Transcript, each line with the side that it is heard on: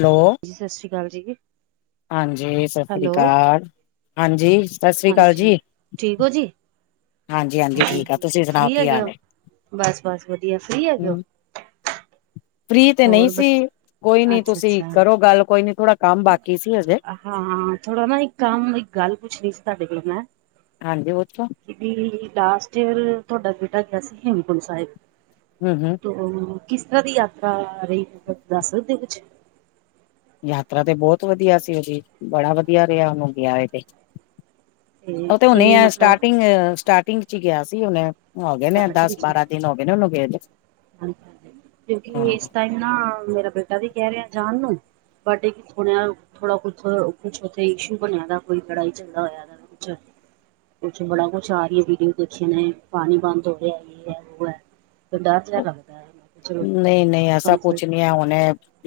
left: Hello.
right: ਜੀ ਸਤਿ ਸ਼੍ਰੀ ਅਕਾਲ ਜੀ।
left: ਹਾਂਜੀ ਸਤਿ ਸ੍ਰੀ
right: ਹੈਲੋ
left: ਅਕਾਲ, ਹਾਂਜੀ ਸਤਿ ਸ਼੍ਰੀ ਅਕਾਲ ਜੀ।
right: ਠੀਕ ਹੋ ਜੀ?
left: ਹਾਂਜੀ-ਹਾਂਜੀ ਠੀਕ ਆ,
right: ਹਾਜੀ
left: ਤੁਸੀਂ ਸੁਣਾਓ
right: ਫ੍ਰੀ
left: ਕੀ ਹਾਲ
right: ਹੈਗੇਓ,
left: ਏ?
right: ਬਸ ਬਸ ਵਧੀਆ, ਫ੍ਰੀ ਹੈਗੇਓ? [inaudible]
left: ਫਰੀ ਤੇ ਨਹੀਂ ਸੀ, ਕੋਈ ਨੀ
right: ਅੱਛਾ
left: ਤੁਸੀਂ
right: ਅੱਛਾ
left: ਕਰੋ ਗੱਲ, ਕੋਈ ਨੀ ਥੋੜਾ ਕੰਮ ਬਾਕੀ ਸੀ ਹਜੇ।
right: ਹਾਂ ਥੋੜਾ ਨਾ ਇੱਕ ਕੰਮ, ਇੱਕ ਗੱਲ ਪੁੱਛਣੀ ਸੀ ਤੁਹਾਡੇ ਕੋਲੋਂ ਮੈਂ
left: ਹਾਂਜੀ ਪੁੱਛੋ।
right: ਲਾਸਟ ਈਅਰ, ਤੁਹਾਡਾ ਬੇਟਾ ਗਿਆ ਸੀ ਹੇਮਕੁਟ ਸਾਹਿਬ।
left: ਹੁ ਹੁ।
right: ਕਿਸ ਤਰ੍ਹਾਂ ਦੀ ਯਾਤਰਾ ਰਹੀ, ਦੱਸ ਸਕਦੇ ਹੋ ਕੁਛ?
left: ਯਾਤਰਾ ਤੇ ਬਹੁਤ ਵਧੀਆ ਸੀ ਉਹਦੀ, ਬੜਾ ਵਧੀਆ ਰਿਹਾ ਹੋ ਕੇ ਆਏ ਤੇ। ਉਹ ਤੇ ਹੁਨੇ
right: ਕਿਵੇਂ
left: ਆ
right: ਮਤਲਬ
left: ਸਟਾਰਟਿੰਗ, ਸਟਾਰਟਿੰਗ 'ਚ ਗਿਆ ਸੀ ਹੁਨੇ। ਹੋ ਗਏ ਨੇ, ਦਸ ਬਾਰਾਂ ਦਿਨ ਹੋ ਗਏ ਨੇ, ਉਹਨੂੰ ਗਏਦੇ।
right: ਹਾਂਜੀ, ਹਾਂਜੀ ਕਿਉਂਕਿ ਇਸ ਟਾਈਮ ਨਾ ਮੇਰਾ ਬੇਟਾ ਵੀ ਕਹਿ ਰਿਹਾ ਜਾਨ ਨੂੰ ਬਟ ਇਹਥੋੜ੍ਹ ਜਹਾ ਥੋੜ੍ਹਾ ਕੁਛ, ਕੁਛ ਉੱਥੇ ਇਸ਼ੂ ਬਣਿਆ ਦਾ ਕੋਈ ਲੜਾਈ ਚਗੜਾ ਹੋਇਆ। ਅੱਛਾ। ਕੁਛ ਬੜਾ ਕੁੱਛ ਆ ਰਹੀ ਹੈ ਵੀਡੀਓ ਪਿਛੀ ਨੇ, ਪਾਣੀ ਬੰਦ ਹੋ ਰਹਾ, ਜੇ ਹੈ ਵੋ ਹੇ। ਡਰ ਜੇਹਾ ਲੱਗਦਾ। ਚਲੋ
left: ਨਹੀਂ, ਨਹੀਂ ਐਸਾ
right: ਕੰਸਲਟ
left: ਕੁਛ ਨਹੀਂ ਹੈ
right: ਕਰੀਏ
left: ਹੁਣੇ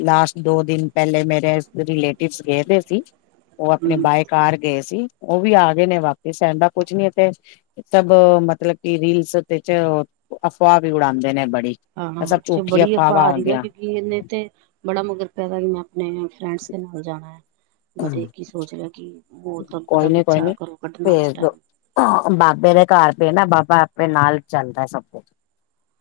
left: ਲਾਸਟ ਦੋ ਦਿਨ ਪਹਿਲੇ ਮੇਰੇ, ਰਿਲੇਟਿਵ ਗਏਦੇ ਸੀ। ਉਹ ਆਪਣੇ
right: ਹੂੰ
left: ਬਾਏ ਕਾਰ ਗਏ ਸੀ, ਉਹ ਵੀ ਆ ਗਏ ਨੇ ਵਾਪਿਸ, ਐਹਿਣ ਦਾ ਕੁਝ ਨੀ ਇਥੇ ਸਭ ਮਤਲਬ, ਕਿ ਰੀਲਸ ਤੇ 'ਚ ਅਫਵਾਹ ਵੀ ਉਡਾਉਂਦੇ ਨੇ ਬੜੀ।
right: ਹਾਂ ਹਾਂ,
left: ਇਹ ਸਭ
right: ਪਿਛੈ
left: ਝੂਠੀ
right: ਬੜੀ ਅਫਾਹ
left: ਅਫਵਾਹਾਂ
right: ਆ ਰਹੀ ਨਾ
left: ਹੁੰਦੀਆਂ
right: ਕਿਉਂਕਿ ਇਹਨੇ ਤੇ, ਬੜਾ ਮਗਰ ਪੈਦਾ ਕਿ ਮੈਂ ਆਪਣੇ ਫਰੈਂਡਸ ਦੇ ਨਾਲ ਜਾਣਾ ਹੈ। ਵਧੇ ਕੀ ਸੋਚ ਲਿਆ ਕਿ, ਹੋ ਤੁਹਾਨੂੰ ਪਤਾ ਬੱਚਾ ਕਰੋ ਕੱਢਣਾ ਇਸ ਟਾਈਮ।
left: ਹਾਂ ਬਾਬੇ ਦੇ ਘਰ ਪ ਨਾ, ਬਾਬਾ ਆਪਣੇ ਨਾਲ ਚੱਲਦਾ ਸਭ ਕੁਛ।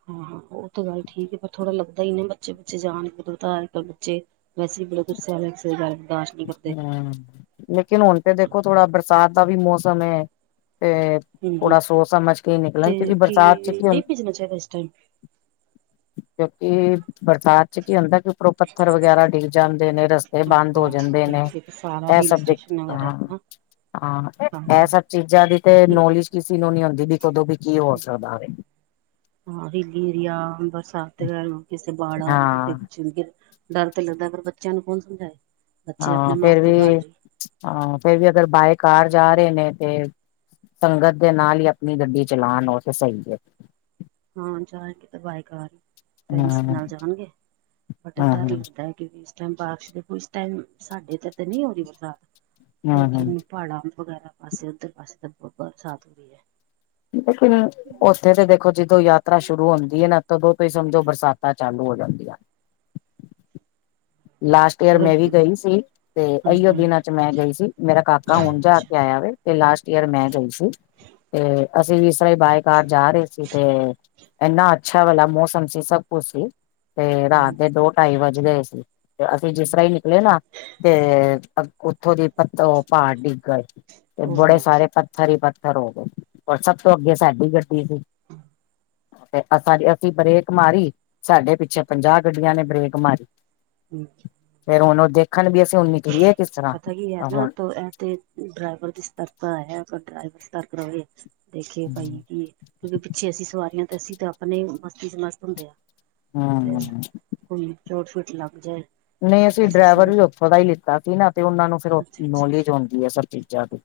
right: ਹਾਂ ਹਾਂ ਉਹ ਤਾਂ ਗੱਲ ਠੀਕ ਹੈ, ਪਰ ਥੋੜਾ ਲੱਗਦਾ ਹੀ ਨਾ ਬੱਚੇ ਬੱਚੇ ਜਾਣ, ਕਿਧ ਤਾਂ ਅਜ ਕੱਲ੍ਹ ਬੱਚੇ ਵੈਸੇ ਮਤਲਬ ਗੁੱਸੇ ਵਾਲੇ, ਕਿਸੇ ਗਲ ਬਰਦਾਸ਼ਤ ਨਹੀਂ ਕਰਦੇ।
left: ਹਮ। ਲੇਕਿਨ ਹੁਣ ਤੇ ਦੇਖੋ, ਥੋੜਾ ਬਰਸਾਤ ਦਾ ਵੀ ਮੌਸਮ ਹੈ ਤੇ
right: ਹਮ
left: ਥੋੜਾ ਸੋਚ ਸਮਝ ਕੇ ਨਿਕਲਣ, ਕਿੳ ਕਿ ਬਰਸਾਤ 'ਚ ਕੀ
right: ਨਹੀਂ ਭੇਜਣਾ ਚਾਹੀਦਾ ਇਸ ਟਾਈਮ
left: ਕਿਉਂਕਿ ਬਰਸਾਤ 'ਚ ਕੀ ਹੁੰਦਾ, ਕਿ ਉੱਪਰੋਂ ਪੱਥਰ ਵਗੈਰਾ ਡਿੱਗਦਾ ਜਾਂਦੇ ਨੇ, ਰਸਤੇ
right: ਹਾਂ
left: ਬੰਦ ਹੋ
right: ਹਾਂ
left: ਜਾਂਦੇ ਨੇ,
right: ਤੇ ਸਾਰਾ
left: ਇਹ
right: ਹਿਲ
left: ਸਭ
right: ਸਟੇਸ਼ਨ ਵਗੈਰਾ ਹੈ
left: ਦਿੱਕਤਾਂ
right: ਨਾ
left: ਹਾਂ, ਇਹ ਸਭ ਚੀਜ਼ਾਂ ਦੀ ਤੇ ਨੋਲੇਜ ਕਿਸੇ ਨੂੰ ਨਹੀਂ ਆਉਂਦੀ ਵੀ, ਕਦੋਂ ਵੀ ਕੀ ਹੋ ਸਕਦਾ ਵੇ।
right: ਹਾਂ ਹਿੱਲੀ ਏਰੀਆ, ਬਰਸਾਤ ਕਿਸੇ ਬਾੜ ਆ ਰਹੀ, ਕਿਤੇ
left: ਹਾਂ
right: ਕੁਛ ਡਰ ਤੇ ਲੱਗਦਾ, ਪਰ ਬੱਚਿਆਂ ਨੂੰ ਕੌਣ ਸਮਝਾਏ। ਬੱਚੇ ਆਪਣੇ
left: ਹਾਂ ਫੇਰ
right: ਮਾਰਤੀ
left: ਵੀ
right: ਬਹਾਦਰੀ
left: ਹਾਂ, ਫੇਰ ਵੀ ਅਗਰ ਬਾਏ ਕਾਰ ਜਾ ਰਹੇ ਨੇ ਤੇ ਸੰਗਤ ਦੇ ਨਾਲ ਹੀ ਆਪਣੀ ਗੱਡੀ ਚਲਾਉਣ, ਉਥੇ ਸਹੀ ਹੈ।
right: ਹਾਂ, ਜਾਏਗਾ ਤਾਂ ਬਾਏ ਕਾਰ ਫਰੈਂਡਸ
left: ਹਮ
right: ਨਾਲ ਜਾਣਗੇ, ਬਟ ਡਰ
left: ਹਮ
right: ਲੱਗਦਾ ਹੈ ਕਿਉਕਿ ਬਾਰਿਸ਼ ਦੇ ਕੁਛ ਟਾਈਮ, ਸਾਡੇ ਇੱਧਰ ਤੇ ਨਹੀਂ ਹੋ ਰਹੀ ਬਰਸਾਤ।
left: ਹਮ ਹਮ
right: ਲੇਕਿਨ ਪਹਾੜਾਂ ਵਗੈਰਾ ਪਾਸੇ ਉੱਧਰ ਪਾਸੇ ਤਾਂ ਬਰਸਾਤ ਹੋ ਰਹੀ ਹੈ।
left: ਲੇਕਿਨ ਉੱਥੇ ਤੇ ਦੇਖੋ, ਜਦੋਂ ਯਾਤਰਾ ਸ਼ੁਰੂ ਹੁੰਦੀ ਹੈ ਨਾ ਤਦੋਂ ਤੁਸੀ ਸਮਝੋ ਬਰਸਾਤਾਂ ਚਾਲੂ ਹੋ ਜਾਂਦੀਆਂ। ਲਾਸਟ ਈਅਰ ਮੈਂ ਵੀ
right: ਹਾਂਜੀ
left: ਗਈ ਸੀ ਤੇ ਇਹੀਓ
right: ਹਾਂਜੀ
left: ਦਿਨਾਂ ਚ ਮੈਂ ਗਈ ਸੀ। ਮੇਰਾ ਕਾਕਾ ਹੁਣ ਜਾ ਕੇ ਆਇਆ ਵੈ, ਤੇ ਲਾਸਟ ਈਅਰ ਮੈਂ ਗਈ ਸੀ। ਤੇ ਅਸੀਂ ਵੀ ਇਸ ਤਰਾਂ ਹੀ ਬਾਏ ਕਾਰ ਜਾ ਰਹੇ ਸੀ ਤੇ, ਇਨਾ ਅੱਛਾ ਵਾਲਾ ਮੌਸਮ ਸੀ ਸਭ ਕੁਛ ਸੀ, ਤੇ ਰਾਤ ਦੇ ਦੋ ਢਾਈ ਵੱਜ ਗਏ ਸੀ। ਤੇ ਅਸੀਂ ਜਿਸ ਤਰ੍ਹਾਂ ਹੀ ਨਿਕਲੇ ਨਾ ਤੇ ਉੱਥੋਂ ਦੀ ਪੱਤੋਂ ਪਹਾੜ ਡਿੱਗਰ, ਤੇ
right: ਉਹ
left: ਬੜੇ
right: ਨਾ
left: ਸਾਰੇ ਪੱਥਰ ਪੱਥਰ ਹੀ ਪੱਥਰ ਹੋ ਗਏ ਹੋਰ ਸਭ ਤੋਂ ਅੱਗੇ ਸਾਡੀ ਗੱਡੀ ਸੀ।
right: [inaudible]
left: ਤੇ ਅਸਾਂ ਅਸੀਂ ਬਰੇਕ ਮਾਰੀ ਸਾਡੇ ਪਿੱਛੇ ਪੰਜਾਹ ਗੱਡੀਆਂ ਨੇ ਬਰੇਕ ਮਾਰੀ।
right: ਹਮ। [inaudible]
left: ਫੇਰ ਉਹ ਦੇਖਣ, ਵੀ ਅਸੀਂ ਉਨੀ
right: ਪਤਾ ਕੀ ਹੈ ਨਾ, ਤੋ ਇਹ ਤੇ ਡਰਾਈਵਰ ਦੀ ਸਤਰਕ ਆਏ, ਆਪ ਡਰਾਈਵਰ ਸਤਰਕ ਰਹੇ ਦੇਖੇ ਭਾਈ ਵੀ ਕਿਉਂਕਿ ਅੱਛੇ ਅਸੀਂ ਸਵਾਰੀਆਂ ਤੇ ਅਸੀਂ ਤੇ ਆਪਣੇ ਈ ਮਸਤੀ ਚ ਮਸਤ ਹੁੰਦੇ ਆਂ।
left: ਹਮ। [inaudible]
right: ਕੋਈ ਚੋਟ ਸ਼ੋਟ ਲੱਗ ਜਾਏ
left: ਨਹੀਂ ਅਸੀਂ
right: ਬਸ ਇਸੇ
left: ਡਰਾਈਵਰ
right: ਗੱਲ
left: ਵੀ ਉੱਥੋਂ ਦਾ ਹੀ ਲਿੱਤਾ ਸੀ ਨਾ, ਤੇ ਉਹਨਾਂ ਨੂੰ ਫਿਰ
right: ਅੱਛਾ
left: ਨੌਲੇਜ ਹੋਨਦੀ ਹੈ ਸਭ ਚੀਜ਼ਾਂ ਦੀ।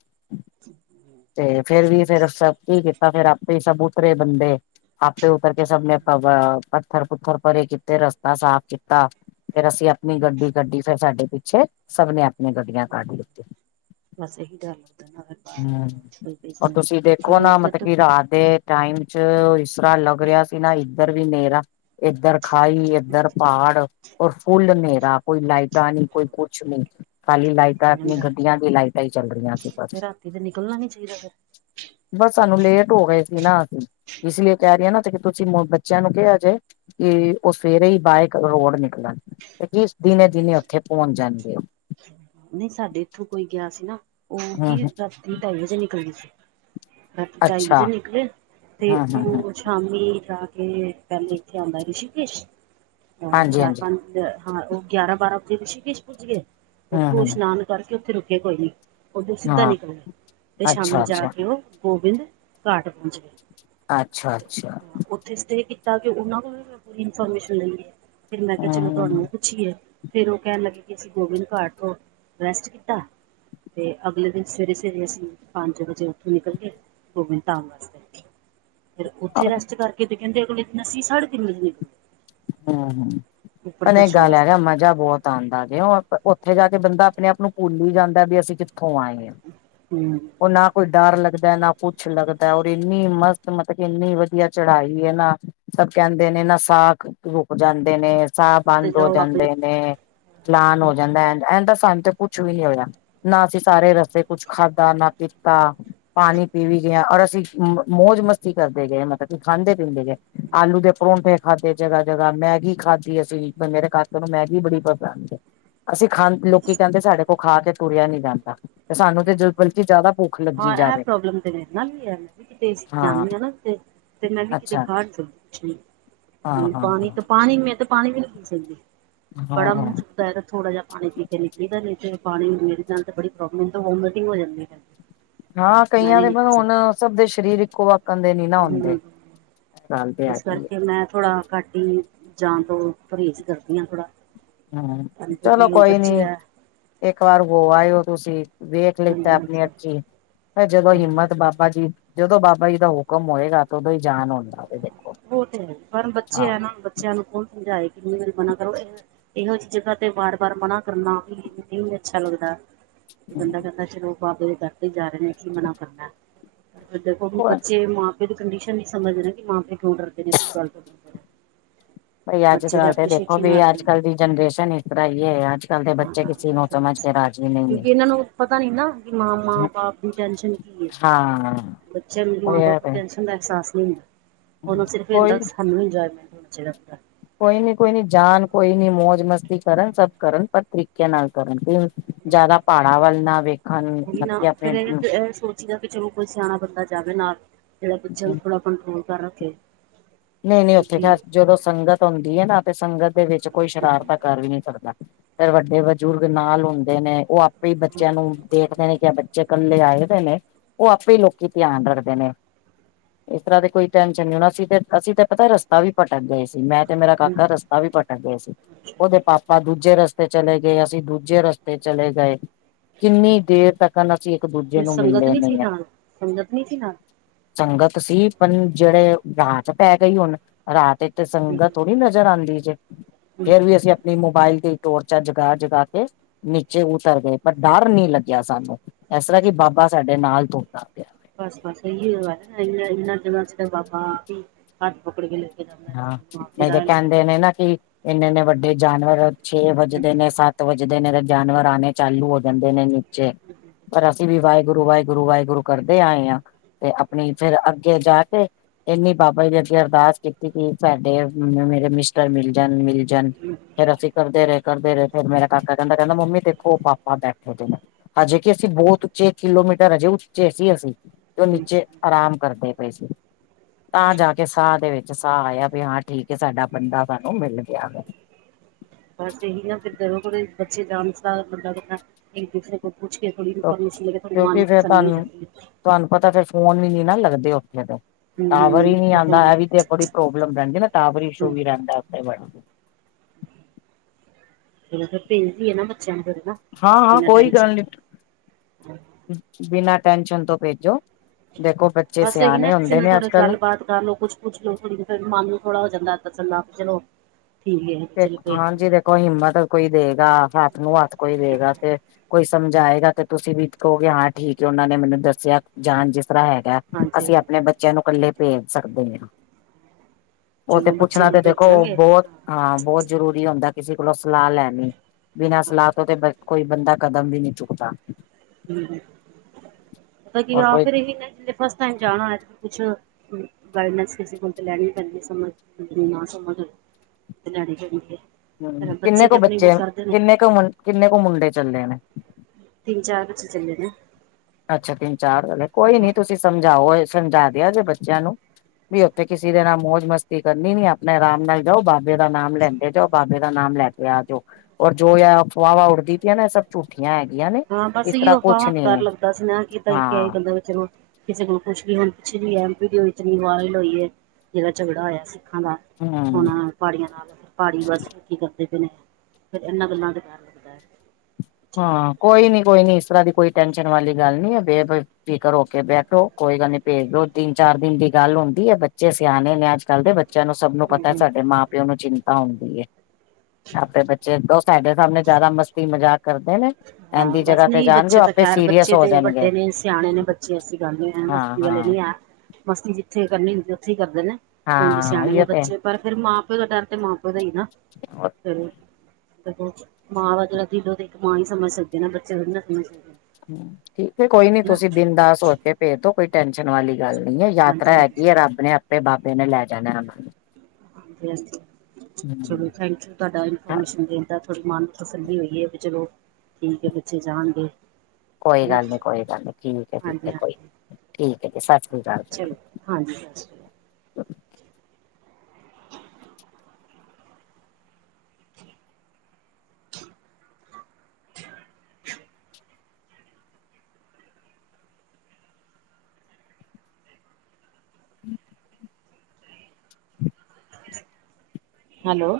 right: ਜੀ ਹਾਂ
left: ਤੇ ਫੇਰ ਵੀ ਫਿਰ ਐਕਸੈਪਟ ਨਹੀਂ ਕੀਤਾ, ਫਿਰ ਆਪੇ ਸਬੂਤਰੇ ਬੰਦੇ ਆਪੇ ਉੱਤਰ ਕੇ ਸਭ ਨੇ ਪੱਥਰ ਪੁੱਥਰ ਭਰੇ ਕੀਤੇ, ਰਸਤਾ ਸਾਫ ਕੀਤਾ। ਫੇਰ ਅਸੀਂ ਆਪਣੀ ਗੱਡੀ ਕੱਢੀ, ਫਿਰ ਸਾਡੇ ਪਿੱਛੇ ਸਭ ਨੇ ਆਪ ਗੱਡੀਆਂ ਕੱਢ ਉੱਥੇ,
right: ਬਸ ਇਹੀ ਡਰ ਲੱਗਦਾ ਨਾ ਫਿਰ ਬਾਹਰ
left: ਹੂ
right: ਕੋਈ
left: ਉਹ
right: ਭੇਜਣਾ
left: ਤੁਸੀਂ ਦੇਖੋ
right: ਕਿਉਂਕਿ
left: ਨਾ,
right: ਉੱਧਰ
left: ਮਤਲਬ
right: ਤਾਂ
left: ਕੀ ਰਾਤ ਦੇ ਟਾਈਮ ਚ ਇਸ ਤਰ੍ਹਾਂ ਲੱਗ ਰਿਹਾ ਸੀ ਨਾ, ਇੱਧਰ ਵੀ ਹਨੇਰਾ ਇੱਧਰ ਖਾਈ, ਇੱਧਰ ਪਹਾੜ ਹੋਰ ਫੁੱਲ ਹਨੇਰਾ, ਕੋਈ ਲਾਈਟਾ ਨਹੀਂ ਕੋਈ ਕੁਛ ਨਹੀਂ। ਖਾਲੀ ਲਾਈਟਾਂ ਆਪਣੀ
right: ਠੰਡਾ
left: ਗੱਡੀਆਂ ਵੀ ਲਾਈਟਾਂ ਹੀ ਚੱਲ ਰਹੀਆਂ ਸੀ ਬਸ।
right: ਰਾਤੀ ਤੇ ਨਿਕਲਣਾ ਨੀ ਚਾਹੀਦਾ ਫਿਰ
left: ਬਸ ਸਾਨੂੰ ਲੇਟ ਹੋ ਗਏ ਸੀ ਨਾ ਅਸੀਂ ਇਸ ਲਈ ਕਹਿ ਰਹੇ ਹਾਂ ਨਾ ਤੇ ਤੁਸੀਂ ਬੱਚਿਆਂ ਨੂੰ ਕਿਹਾ ਜੇ, ਕਿ ਉਹ ਸਵੇਰੇ ਹੀ ਬਾਏ ਰੋਡ ਨਿਕਲਣ। ਐਟ ਲੀਸਟ ਦਿਨੇ ਦਿਨੇ ਉੱਥੇ ਪਹੁੰਚ ਜਾਂਦੇ ਹੋ।
right: ਨਹੀਂ ਸਾਡੇ ਇੱਥੋਂ ਕੋਈ ਗਿਆ ਸੀ ਨਾ, ਉਹ
left: ਹਮ
right: ਕੀ
left: ਹਮ
right: ਰਾਤੀ ਢਾਈ ਵੱਜੇ ਨਿਕਲਦੀ ਸੀ। ਰਾਤੀ ਢਾਈ ਵੱਜੇ
left: ਅੱਛਾ
right: ਨਿਕਲੇ ਤੇ
left: ਹਮ ਹਮ ਹਮ
right: ਉਹ ਸ਼ਾਮੀ ਰਾਤ ਕਿ ਪਹਿਲੇ ਇੱਥੇ ਆਉਂਦਾ ਰਿਸ਼ਕੇਸ਼, ਅਹ
left: ਹਾਂਜੀ
right: ਚਾਰ
left: ਹਾਂਜੀ
right: ਪੰਜ ਹਾਂ ਉਹ ਗਿਆਰਾਂ ਬਾਰਾਂ ਵਜੇ ਕੁਸ਼ੀਕੇਸ਼ ਪੁੱਜ ਗਏ,
left: ਹਮ
right: ਉੱਥੋਂ
left: ਹਮ
right: ਇਸ਼ਨਾਨ ਕਰਕੇ ਉੱਥੇ ਰੁਕੇ ਕੋਈ ਨੀ ਉਦੋਂ ਸਿੱਧਾ
left: ਹਾਂ
right: ਨਿਕਲ ਗਏ, ਤੇ ਸ਼ਾਮੀ
left: ਅੱਛਾ
right: ਜਾ
left: ਅੱਛਾ
right: ਕੇ ਉਹ ਗੋਬਿੰਦ ਘਾਟ ਪਹੁੰਚ ਗਏ।
left: ਅੱਛਾ -ਅੱਛਾ
right: ਇਸ ਤੇ ਏ ਕੀਤਾ ਉਹਨਾਂ ਤੋਂ ਵੀ ਮੈਂ ਪੂਰੀ ਇਨਫੋਰਮੇ ਲੈ ਲੀ, ਫਿਰ ਮੈਂ ਕਿਹਾ, ਚਲੋ
left: ਹੂੰ-ਹੂੰ-ਹੂੰ
right: ਤੁਹਾਨੂੰ ਪੁੱਛੀਏ ਫਿਰ ਉਹ ਕਹਿਣ ਲੱਗੀ, ਕਿ ਅਸੀਂ ਗੋਬਿੰਦ ਘਾਟ ਤੋਂ ਰੈਸਟ ਕੀਤਾ। ਤੇ ਅਗਲੇ ਦਿਨ ਸਵੇਰੇ -ਸਵੇਰੇ ਅਸੀਂ ਪੰਜ ਵਜੇ ਉੱਥੋਂ ਨਿਕਲ ਗਏ, ਗੋਬਿੰਦ ਧਾਮ ਵਾਸਤੇ ਫਿਰ ਉੱਥੇ ਰੈਸਟ ਕਰਕੇ ਤੇ ਕਹਿੰਦੇ, ਅਗਲੇ ਦਿਨ ਅਸੀ ਸਾਢੇ ਕਿੰਨੋ ਦਿਨ ਵਜੇ ਨਿਕਲੇ -
left: ਹਮ ਹਮ, ਪਰ ਇਕ ਗੱਲ
right: ਵਾਸਤੇ
left: ਹੈਗਾ ਮਜਾ ਬਹੁਤ ਆਉਂਦਾ ਜੇ, ਉੱਥੇ ਜਾ ਕੇ ਬੰਦਾ ਆਪਣੇ ਆਪ ਨੂੰ ਭੁੱਲ ਹੀ ਜਾਂਦਾ ਵੀ ਅਸੀਂ ਕਿੱਥੋਂ ਆਏ
right: ਹੂੰ
left: ਉਹ ਨਾ ਕੋਈ ਡਰ ਲੱਗਦਾ, ਨਾ ਕੁੱਛ ਲੱਗਦਾ, ਔਰ ਇੰਨੀ ਮਸਤ ਮਤਲਬ ਕਿ ਇੰਨੀ ਵਧੀਆ ਚੜਾਈ ਹੈ ਨਾ ਸ ਕਹਿੰਦੇ ਨੇ ਨਾ ਸਾਹ ਰੁਕ ਜਾਂਦੇ ਨੇ, ਸਾਹ
right: ਤੇ
left: ਬੰਦ ਹੋ
right: ਜਾਓ ਆਪੇ
left: ਜਾਂਦੇ ਨੇ ਚਲਾਨ ਹੋ ਜਾਂਦਾ ਐ, ਐਂ ਤਾਂ ਸਾਨੂੰ ਤੇ ਕੁੱਛ ਵੀ ਨਹੀਂ ਹੋਇਆ। ਨਾ ਅਸੀਂ, ਸਾਰੇ ਰਸਤੇ ਕੁਛ ਖਾਧਾ ਨਾ ਪੀਤਾ। ਪਾਣੀ ਪੀ ਵੀ ਗਏ ਹਾਂ, ਔਰ ਅਸੀਂ ਮੌਜ ਮਸਤੀ ਕਰਦੇ ਗਏ, ਹਾਂ ਮਤਲਬ ਕਿ ਖਾਂਦੇ ਪੀਂਦੇ ਗਏ ਆਲੂ ਦੇ ਪਰੌਂਠੇ ਖਾਧੇ ਜਗ੍ਹਾ -ਜਗ੍ਹਾ ਮੈਗੀ ਖਾਧੀ ਅਸੀਂ, ਮੇਰੇ ਕਾਕੇ ਨੂੰ ਮੈਗੀ ਬੜੀ ਪਸੰਦ ਹੈ। ਅਸੀਂ ਖਾ ਲੋਕੀ ਕਹਿੰਦੇ, ਸਾਡੇ ਕੋਲ ਖਾ ਤੇ ਤੁਰਿਆ ਨੀ ਜਾਂਦਾ। 'ਤੇ ਸਾਨੂੰ ਤੇ 'ਜ ਬਲਕੀ ਜ਼ਿਆਦਾ ਭੁੱਖ
right: ਹਾ
left: ਲੱਗੀ
right: ਇਹ
left: ਜਾਵੇ
right: ਪ੍ਰੋਬਲਮ ਤੇ ਮੇਰੇ ਨਾਲ ਹੀ ਹੈ, ਮ ਕਿ
left: ਹਾਂ
right: ਜਾਂਦੀ ਹ ਨਾ ਤੇ ਨ ਵੀ ਕਿਤੇ
left: ਅੱਛਾ
right: ਖਾਾਰ ਤੋਂ
left: ਹਾਂ
right: ਨਹੀਂ
left: ਹਾਂ
right: ਪਾਣੀ
left: ਹਾਂ
right: ਤਾਂ ਪਾਣੀ, ਮੈਂ ਤਾਂ ਪਾਣੀ ਵੀ ਨਹੀਂ ਪੀ ਸਕਦੀ। ਬੜਾ ਮੁੰਹ
left: ਹਾਂ
right: ਸੁਕਦਾ ਹੈਗਾ, ਥੋੜਾ ਜਿਹਾ ਪਾਣੀ ਨਿਕਲੀਦਾ ਨੀ ਤੇ ਪਾਣੀ, ਮੇਰੀ ਨਾਲ ਤੇ ਬੜੀ ਪ੍ਰੋਬਲਮ ਵੋਮੀਟਿੰਗ ਹੋ ਜਾਂਦੀ
left: ਹਾਂ
right: ਮੈਂ
left: ਕਈਆਂ
right: ਨਹੀਂ
left: ਦੇ
right: ਨਿਕਲ
left: ਬਣਾ ਹਣ, ਸਭ ਦੇ ਸਰੀਰ ਇੱਕੋ ਵ
right: ਹਮ,
left: ਤੇ
right: ਇਸ
left: ਹੈਗੀ ਏ।
right: ਕਰਕੇ ਮੈਂ ਥੋੜਾ ਘੱਟ ਹੀ ਜਾਂ ਤੋਂ ਪਰਹੇਜ਼ ਕਰਦੀ ਹ, ਥੋੜ੍ਹਾ
left: ਹਮ,
right: ਪਰ ਫਿਰ
left: ਚਲੋ
right: ਵੀ ਹੁਣ
left: ਕੋਈ ਨੀ
right: ਬੱਚੇ ਹੈ
left: ਇੱਕ ਵਾਰ ਹੋ ਆਇੳ ਤੁਸੀਂ, ਵੇਖ
right: ਹਾਂਜੀ
left: ਲਿੱਤਾ ਆਪਣੀ
right: ਹਾਂਜੀ
left: ਅੱਖੀ ਫ ਜਦੋਂ
right: ਹਾਂ
left: ਹਿੰਮਤ ਬਾਬਾ ਜੀ, ਜਦੋਂ ਬਾਬਾ ਜੀ ਦਾ ਹੁਕਮ ਹੋਏਗਾ, ਤੇ ਉਦੋਂ ਹੀ ਜਾਨ ਹੁੰਦਾ ਦੇਖੋ
right: ਉਹ ਤੇ ਹੈ ਈ, ਪਰ ਬੱਚੇ ਆ
left: ਹਾਂ
right: ਨਾ, ਬੱਚਿਆਂ ਨੂੰ ਕੌਣ ਸਮਝਾਏ, ਕਿ ਮੇਰੇ ਮਨਾ ਕਰੋ ਇਹ ਇਹੋ ਜਿਹੀ ਜਗ੍ਹਾ ਤੇ ਵਾਰ- ਵਾਰ ਮਨਾ ਕਰਨਾ, ਵੀ ਨ ਅੱਛਾ ਲੱਗਦਾ। ਬੰਦਾ ਕਹਿੰਦਾ, ਬਾਬੇ ਦੇ ਦਰ ਤੇ ਜਾ ਰਹੇ ਨੇ, ਕੀ ਮਨਾ ਕਰਨਾ। ਦੇਖੋ,
left: ਕੋਈ
right: ਬੱਚੇ ਮਾਂ ਪੇ ਦੀ ਕੰਡੀਸ਼ਨ ਨੀ ਸਮਝਦੇ ਨਾ, ਕਿ ਮਾਂ ਪੇ ਕਿਉਂ ਡਰਦੇ ਨੇ ਕਿਸ ਗੱਲ ਤੋਂ ਨੇ।
left: ਬਈ ਅੱਜ
right: ਬੱਚੇ
left: ਕੱਲ ਤੇ
right: ਆਪਣੀ
left: ਦੇਖੋ,
right: ਸ਼ੇਖੀ
left: ਵੀ
right: ਮਾਰਦੇ
left: ਅੱਜ
right: ਨੇ
left: ਕੱਲ ਦੀ ਜਨਰੇਸ਼ਨ ਇਸ ਤਰ੍ਹਾਂ ਹੀ ਹੈ, ਅੱਜ ਕੱਲ੍ਹ ਦੇ ਬੱਚੇ ਕਿਸੇ ਨੂੰ ਸਮਝ ਕੇ ਰਾਜੀ ਨਹੀਂ
right: ਕਿਉਂਕਿ, ਇਹਨਾਂ ਨੂੰ ਪਤਾ ਨੀ ਨਾ, ਕਿ ਮਾਂ- ਮਾਂ
left: ਹੈ
right: ਬਾਪ ਦੀ ਟੈਸ਼ਨ ਕੀ ਹੈ।
left: ਹਾਂ
right: ਬੱਚਿਆਂ ਮਾਂ
left: ਉਹੀ
right: ਬਾਪ
left: ਹੈ ਤੇ
right: ਟੈਨਸ਼ਨ ਦਾ ਅਹਿਸਾਸ ਨਹੀਂ ਹੁੰਦਾ, ਉਹਨੂੰ ਸਿਰਫ
left: ਕੋਈ
right: ਇਹਦਾ ਸਾਨੂੰ ਇੰਜੋਏਮੈਂ ਬੱਚੇ ਦਾ
left: ਕੋਈ ਨੀ, ਕੋਈ ਨੀ ਜਾਨ ਕੋਈ ਨੀ, ਮੌਜ ਮਸਤੀ ਕਰਨ, ਸਭ ਕਰਨ ਪਰ ਤਰੀਕਿਆਂ ਨਾਲ ਕਰਨ ਜ਼ਿਆਦਾ ਪੜਾਂ ਵੱਲ ਨਾ ਵੇਖ
right: ਹੀ ਨਾ, ਫਿਰ ਇਹ ਸੋਚ ਸੀਗਾ ਕਿ ਚਲੋ ਕੋਈ ਸਿਆਣਾ ਬੰਦਾ ਜਾਵੇ ਨਾਲ, ਜਿਹੜਾ ਬੱਚਿਆਂ ਨੂੰ ਥੋੜਾ ਕੰਟਰੋਲ ਕਰ ਰੱਖੇ।
left: ਨਹੀਂ -ਨਹੀਂ ਉੱਥੇ ਖੈਰ ਜਦੋਂ ਸੰਗਤ ਆਉਂਦੀ ਹੈ ਨਾ, ਤੇ ਸੰਗਤ ਦੇ ਵਿੱਚ ਕੋਈ ਸ਼ਰਾਰਤਾ ਕਰ ਵੀ ਨੀ ਸਕਦਾ, ਫਿਰ ਵੱਡੇ ਬਜ਼ੁਰਗ ਨਾਲ ਹੁੰਦੇ ਨੇ ਉਹ ਆਪ ਆਪੇ ਬੱਚਿਆਂ
right: ਕਿਉਂਕਿ
left: ਨੂੰ ਦੇਖਦੇ ਨੇ ਜਾਂ ਬੱਚੇ ਇਕੱਲੇ ਆਏਦੇ ਨੇ, ਉਹ ਆਪੇ ਲੋਕੀ ਧਿਆਨ ਰੱਖਦੇ ਨੇ ਇਸ ਤਰ੍ਹਾਂ ਤੇ ਕੋਈ ਟੈਨਸ਼ਨ ਨੀ ਹੋਣਾ ਸੀ, ਤੇ ਅਸੀਂ ਤਾਂ ਪਤਾ ਰਸਤਾ ਵੀ ਭਟਕ ਗਏ ਸੀ, ਮੈਂ ਤੇ ਮੇਰਾ ਕਾਕਾ ਰਸਤਾ ਰਸਤਾਂ ਵੀ ਪਟਕ ਗ ਸੀ ਉਹਦੇ ਪਾਪਾ ਦੂਜੇ ਰਸਤੇ ਚਲੇ ਗਏ, ਅਸੀਂ ਦੂਜੇ ਰਸਤੇ ਚਲੇ ਗਏ। ਕਿੰਨੀ ਦੇਰ ਤਕ, ਅਸੀਂ ਇੱਕ ਦੂਜੇ ਨੂੰ
right: ਸੰਗਤ
left: ਮਿਲੇ
right: ਨਹੀਂ ਸੀ
left: ਨਈ
right: ਨਾਲ ਸੰਗਤ ਨਹੀਂ ਸੀ
left: ਸੰਗਤ ਸੀ, ਪਰ ਜਿਹੜੇ ਰਾਤ ਪੈ ਗਈ ਹੁਣ ਰਾਤ ਤੇ ਸੰਗਤ
right: ਨਾਲ
left: ਥੋੜੀ ਨਜ਼ਰ ਆਂਦੀ ਜੇ, ਫੇਰ ਵੀ ਅਸੀਂ ਆਪਣੇ ਮੋਬਾਇਲ ਦੀ ਟੋਰਚਾ, ਜਗਾ ਜਗਾ ਕੇ ਨੀਚੇ ਉਤਰ ਗਏ ਪਰ ਡਰ ਨੀ ਲੱਗਿਆ ਸਾਨੂੰ, ਇਸ ਤਰ੍ਹਾਂ ਕਿ ਬਾਬਾ ਸਾਡੇ ਨਾਲ ਤੁਰਦਾ ਪਿਆ।
right: ਬਸ- ਬਸ ਇਹੀ ਓ ਹੈ, ਇਹਨਾਂ ਦਿਨਾਂ ਚ ਤਾਂ ਬਾਬਾ ਆਪ ਹੀ ਹੱਥ ਪਕੜ ਕੇ ਲੈ ਕੇ ਜਾਂਦਾ
left: ਹਾਂ
right: ਇਨਸਾਨ ਨੂੰ ਆਪ ਹੀ
left: ਨਹੀਂ ਤੇ
right: ਰਾਹ ਲਾਉਂਦਾ।
left: ਕਹਿੰਦੇ ਨੇ ਨਾ ਕਿ ਇੰਨੇ- ਇੰਨੇ ਵੱਡੇ ਜਾਨਵਰ ਛੇ ਵੱਜਦੇ ਨੇ ਸੱਤ ਵੱਜਦੇ ਨੇ ਤੇ ਜਾਨਵਰ ਆਣੇ ਚਾਲੂ ਹੋ ਜਾਂਦੇ ਨੇ ਨੀਚੇ।
right: [unintelligible]
left: ਪਰ ਅਸੀਂ ਵੀ ਵਾਹਿਗੁਰੂ, ਵਾਹਿਗੁਰੂ, ਵਾਹਿਗੁਰੂ ਕਰਦੇ ਆਏ ਆ। ਤੇ ਆਪਣੀ ਫੇਰ ਅੱਗੇ ਜਾ ਕੇ ਏਨੀ ਬਾਬਾ ਜੀ ਅੱਗੇ ਅਰਦਾਸ ਕੀ ਕੀਤੀ, ਸਾਡੇ ਮੇਰੇ ਮਿਸਟਰ ਮਿਲ ਜਾਣ- ਮਿਲ ਜਾਣ ਫੇਰ ਅਸੀਂ ਕਰਦੇ ਰਹੇ- ਕਰਦੇ ਰਹੇ, ਫੇਰ ਮੇਰਾ ਕਾਕਾ ਕਹਿੰਦਾ ਕਹਿੰਦਾ ਮੰਮੀ ਦੇਖੋ ਪਾਪਾ ਬੈਠੇ ਦੇ ਨੇ। ਹਜੇ ਕੀ ਅਸੀਂ ਬਹੁਤ ਉੱਚੇ ਕਿਲੋਮੀਟਰ ਹਜੇ ਉੱਚੇ ਸੀ ਅਸੀਂ। ਤੇ ਨੀਚੇ ਆਰਾਮ ਕਰਦੇ ਪਏ ਸੀ, ਤਾਂ ਜਾ ਕੇ ਸਾਹ ਦੇ ਵਿੱਚ ਸਾਹ ਆਇਆ ਵੀ ਹਾਂ ਠੀਕ ਹੈ ਸਾਡਾ ਬੰਦਾ ਸਾਨੂੰ ਮਿਲ ਗਿਆ ਵੇ।
right: ਬਸ ਇਹੀ ਨਾ ਫੇਰ ਜਦੋਂ ਕਿਤੇ ਬੱਚੇ ਜਾਣ ਪਛਾਣ ਬੰਦਾ ਇੱਕ ਦੂਸਰੇ ਕੋਲੋ ਪੁੱਛ ਕੇ ਥੋੜੀ ਇਨਫੋਮੇਸ਼ਨ ਲੈ ਕੇ ਥੋੜੀ ਮਨ ਨੂੰ
left: ਕਿਉਂਕਿ ਫੇਰ
right: ਤਸੱਲੀ ਹੋ
left: ਤੁਹਾਨੂੰ
right: ਜਾਂਦੀ ਏ।
left: ਤੁਹਾਨੂੰ ਪਤਾ ਫੇਰ ਫੋਨ ਵੀ ਨੀ ਨਾ ਲੱਗਦੇ ਉੱਥੇ ਦੇ। ਟਾਵਰ ਹੀ
right: ਹੂੰ
left: ਨੀ
right: ਤਾਂ
left: ਆਂਦਾ
right: ਹੁਣ
left: ਐਵੀ ਤੇ ਬੜੀ ਪ੍ਰੋਬਲਮ ਰਹਿੰਦੀ ਨਾ ਟਾਵਰ ਇਸ਼ੂ ਵੀ ਰਹਿੰਦਾ ਉੱਥੇ ਬੜਾ।
right: ਫੇਰ ਔਥੇ ਭੇਜ ਦੀਆ ਨਾ ਬੱਚਿਆਂ ਨੂੰ ਫੇਰ ਨਾ।
left: ਹਾਂ- ਹਾਂ
right: ਬਿਨਾਂ
left: ਕੋਈ ਗੱਲ
right: ਟੈਨਸ਼ਨ
left: ਨੀ, ਬਿਨਾਂ ਟੈਨਸ਼ਨ ਤੋਂ ਭੇਜੋ। ਦੇਖੋ ਬੱਚੇ
right: ਬਸ ਇਹੀ ਨਾ
left: ਸਿਆਣੇ
right: ਕਿਸੇ
left: ਹੁੰਦੇ
right: ਨਾਲ
left: ਨੇ ਅੱਜ
right: ਥੋੜਾ
left: ਕੱਲ
right: ਗੱਲਬਾਤ ਕਰ ਲਓ ਕੁੱਛ ਪੁੱਛ ਲਓ ਥੋੜੀ ਮਨ ਨੂੰ ਥੋੜਾ ਹੋ ਜਾਂਦਾ ਤਸੱਲਾ ਚਲੋ ਠੀਕ ਹੈ
left: ਤੇ
right: ਚਲੋ ਭੇਜ ਦਿੰਦੇ
left: ਹਾਂਜੀ
right: ਆ
left: ਦੇਖੋ ਹਿੰਮਤ ਕੋਈ ਦੇਗਾ ਹੱਥ ਨੂੰ ਹੱਥ ਕੋਈ ਦੇਗਾ ਤੇ ਕੋਈ ਸਮਝਾਏਗਾ ਤੇ ਤੁਸੀਂ ਵੀ ਕਹੋਗੇ ਹਾਂ ਠੀਕ ਏ ਉਹਨਾਂ ਨੇ ਮੈਨੂੰ ਦੱਸਿਆ, ਜਾਨ ਜਿਸ ਤਰਾਂ ਹੈਗਾ।
right: ਹਾਂਜੀ ਹਾਂਜੀ।
left: ਅਸੀਂ ਆਪਣੇ
right: ਹਾਂਜੀ।
left: ਬੱਚਿਆਂ ਨੂੰ ਇਕੱਲੇ ਭੇਜ ਸਕਦੇ ਨੇ ਓਹ। ਉਹ ਤੇ
right: ਚਲੋ ਬੱਚਿਆਂ
left: ਪੁੱਛਣਾ
right: ਨੂੰ
left: ਤੇ ਦੇਖੋ
right: ਭੇਜਾਂਗੇ ਹੂੰ
left: ਬੋਤ ਹਾਂ ਬਹੁਤ ਜ਼ਰੂਰੀ ਹੁੰਦਾ ਕਿਸੇ ਕੋਲੋਂ ਸਲਾਹ ਲੈਣੀ, ਬਿਨਾਂ ਸਲਾਹ ਤੋਂ ਤੇ ਬ ਕੋਈ ਬੰਦਾ ਕਦਮ ਵੀ ਨੀ ਚੁੱਕਦਾ।
right: ਹੂੰ-ਹੂੰ ਪਤਾ ਕੀ
left: ਔਰ ਕੋਈ
right: ਆਖਰੀ ਇਹੀ ਨੇ ਤੇ ਫਸਟ ਟਇਮ ਜਾਣਾ ਹੈ ਕੁਛੋ। ਗਾਈਡਨੈਂਸ ਕਿਸੇ ਕੋਲ ਤੇ ਲੈਣੀ ਪੈਂਦੀ ਸਮਝ ਨਾ ਸਮਝ ਤੇ ਲੈਣੀ ਕਿਹੜੀ ਹੈਗੀ ਏ।
left: ਹੂੰ, ਕਿੰਨੇ ਕੁ ਬੱਚੇ ਆ, ਕਿੰਨੇ ਕੁ ਮੁ ਕਿੰਨੇ ਕੁ ਮੁੰਡੇ ਚੱਲੇ ਨੇ?
right: ਤਿੰਨ ਚਾਰ ਬੱਚੇ ਚੱਲੇ ਨੇ।
left: ਅੱਛਾ ਤਿੰਨ- ਚਾਰ ਚੱਲੇ, ਕੋਈ
right: ਹਾਂ।
left: ਨੀ ਤੁਸੀਂ ਸਮਝਾਓ ਸਮਝਾ ਦਿਆ ਜੇ ਬੱਚਿਆਂ ਨੂੰ। ਵੀ ਉੱਥੇ ਕਿਸੇ ਦੇ ਨਾਲ ਮੌਜ ਮਸਤੀ ਕਰਨੀ ਨੀ, ਆਪਣੇ ਆਰਾਮ ਨਾਲ ਜਾਓ, ਬਾਬੇ ਦਾ ਨਾਮ ਲੈਂਦੇ ਜਾਓ ਬਾਬੇ ਦਾ ਨਾਮ ਲੈ ਕੇ ਆ ਜਾਓ, ਔਰ ਜੋ ਇਹ ਅਫ਼ਵਾਹਾਂ ਉੱਡਦੀ ਪਏ ਏ ਨਾ ਏ ਸਭ ਝੂਠੀਆਂ ਹੈਗੀਆਂ ਨੇ,
right: ਹਾਂ
left: ਇਸ ਤਰਾਂ ਕੁਛ ਨੀ ਏ।
right: ਬਸ ਮੈਂ ਕੀਤਾ ਕੀ ਆਏ ਬੰਦਾ ਚਲੋ ਕਿਸੇ ਕੋਲ ਪੁੱਛ ਲਈਏ ਹੁਣ ਪਿੱਛੇ ਜਿਹੇ ਐਮ ਪੀ ਵਿੱਚ ਵੀਡੀਓ ਕਿੰਨੀ ਵਾਇਰਲ ਹੋਈ ਏ। ਜਿਹੜਾ ਝਗੜਾ ਹੋਇਆ ਸਿੱਖਾਂ ਦਾ।
left: ਹੂੰ।
right: ਹਾ ਪਹਾੜੀਆਂ ਨਾਲ ਪਹਾੜੀ ਬਸ ਕੀ ਕਰਦੇ ਪਏ ਨੇ, ਫੇਰ ਇਹਨਾਂ ਗੱਲਾਂ ਦੇ ਡਰ ਲਗਦਾ ਏ।
left: ਹਾਂ, ਕੋਈ ਨੀ- ਕੋਈ ਨੀ ਇਸ ਤਰਾ ਦੀ ਕੋਈ ਟੈਂਸ਼ਨ ਵਾਲੀ ਗੱਲ ਨੀ ਬੇਪਰ ਬੇਫ਼ਿਕਰ ਹੋ ਕੇ ਬੈਠੋ, ਕੋਈ ਗੱਲ ਨੀ ਭੇਜ ਦੋ ਤਿੰਨ- ਚਾਰ ਦਿਨ ਦੀ ਗੱਲ ਹੁੰਦੀ ਐ ਬੱਚੇ ਸਿਆਣੇ ਨੇ ਅੱਜ- ਕੱਲ ਬੱਚਿਆਂ ਨੂੰ ਸਭ ਨੂੰ ਪਤਾ ਏ, ਸਾਡੇ ਮਾਂ ਪਿਓ ਨੂੰ ਚਿੰਤਾ ਹੁੰਦੀ ਏ। ਆਪੇ ਬੱਚੇ ਓ ਸਾਡੇ ਸਾਹਮਣੇ ਜ਼ਿਆਦਾ ਮਸਤੀ ਮਜ਼ਾਕ ਕਰਦੇ ਨੇ।
right: ਹਾਂ
left: ਐਦੀ ਜਗ੍ਹਾ
right: ਬਸ
left: ਤੇ
right: ਨਹੀਂ
left: ਜਾਣਗੇ
right: ਬੱਚੇ ਤਾਂ
left: ਆਪੇ
right: ਖੈਰ
left: ਸੀਰੀਅਸ
right: ਬੱਚੇ
left: ਹੋ
right: ਤੇ
left: ਜਾਣਗੇ
right: ਵੱਡੇ ਨੇ, ਸਿਆਣੇ ਨੇ ਬੱਚੇ ਐਸੀਂ ਗੱਲ ਨੀ ਐ।
left: ਹਾਂ
right: ਗੱਲ
left: ਹਾਂ
right: ਏਹੀ ਐ, ਮਸਤੀ ਜਿੱਥੇ ਕਰਨੀ ਹੁੰਦੀ ਉੱਥੇ ਕਰਦੇ ਨੇ, ਹੁਣ ਦੇ
left: ਹਾਂ
right: ਸਿਆਣੇ
left: ਉਹੀ
right: ਨੇ
left: ਤੇ
right: ਬੱਚੇ। ਪਰ ਫੇਰ ਮਾਂ-ਪਿਓ ਦਾ ਡਰ ਤੇ ਮਾਂ-ਪੋ ਦਾ ਈ ਏ ਨਾ।
left: [unintelligible]
right: ਜਰੁਰ ਦੇਖੋ ਮਾਂ ਦਾ ਜੇੜਾ ਦਿਲ ਏ ਓ ਤੇ ਇੱਕ ਮਾਂ ਹੀ ਸਮਝ ਸਕਦੀ ਏ ਨਾ ਬੱਚੇ ਥੋੜੇ ਨਾ ਸਮਝ ਸਕਦੇ।
left: ਹੂੰ ਠੀਕ ਏ ਕੋਈ ਨੀ
right: ਹਨਾ
left: ਤੁਸੀਂ ਬਿਨਦਾਸ ਹੋ ਕੇ ਪੇਜ ਦੋ ਕੋਈ ਟੈਨਸ਼ਨ ਵਾਲੀ ਗੱਲ ਨੀ ਐ ਯਾਤਰਾ
right: ਹਾਂਜੀ
left: ਹੈਗੀ ਏ
right: ਹਾਂਜੀ
left: ਰੱਬ ਨੇ ਆਪੇ ਬਾਬੇ ਨੇ ਲੈ ਜਾਣਾ ਐਨਾ ਨੂੰ।
right: ਹਾਂਜੀ-ਹਾਂਜੀ ਚਲੋ
left: ਨੂੰ
right: ਥੈਂਕ ਯੂ। ਤੁਆਡਾ ਇਨਫੋਰਮੇਸ਼ਨ ਦੇਣ ਦਾ ਥੋੜ੍ਹੀ ਮਨ ਨੂੰ ਤਸੱਲੀ ਹੋਈਏ ਵੀ ਚਲੋ ਠੀਕ ਏ ਬੱਚੇ ਜਾਣਗੇ।
left: ਕੋਈ
right: ਹਨਾ
left: ਗੱਲ ਨੀ-ਕੋਈ ਗੱਲ ਨੀ, ਠੀਕ ਏ-ਠੀਕ ਏ
right: ਹਾਂਜੀ
left: ਕੋਈ
right: ਹਾਂਜੀ
left: ਨੀ ਠੀਕ ਏ ਸਾਸ ਸ੍ਰੀ ਕਾਲ।
right: ਚਲੋ ਹਾਂਜੀ [unintelligible] [unintelligible]
left: [inaudible] [inaudible]
right: ਹੈਲੋ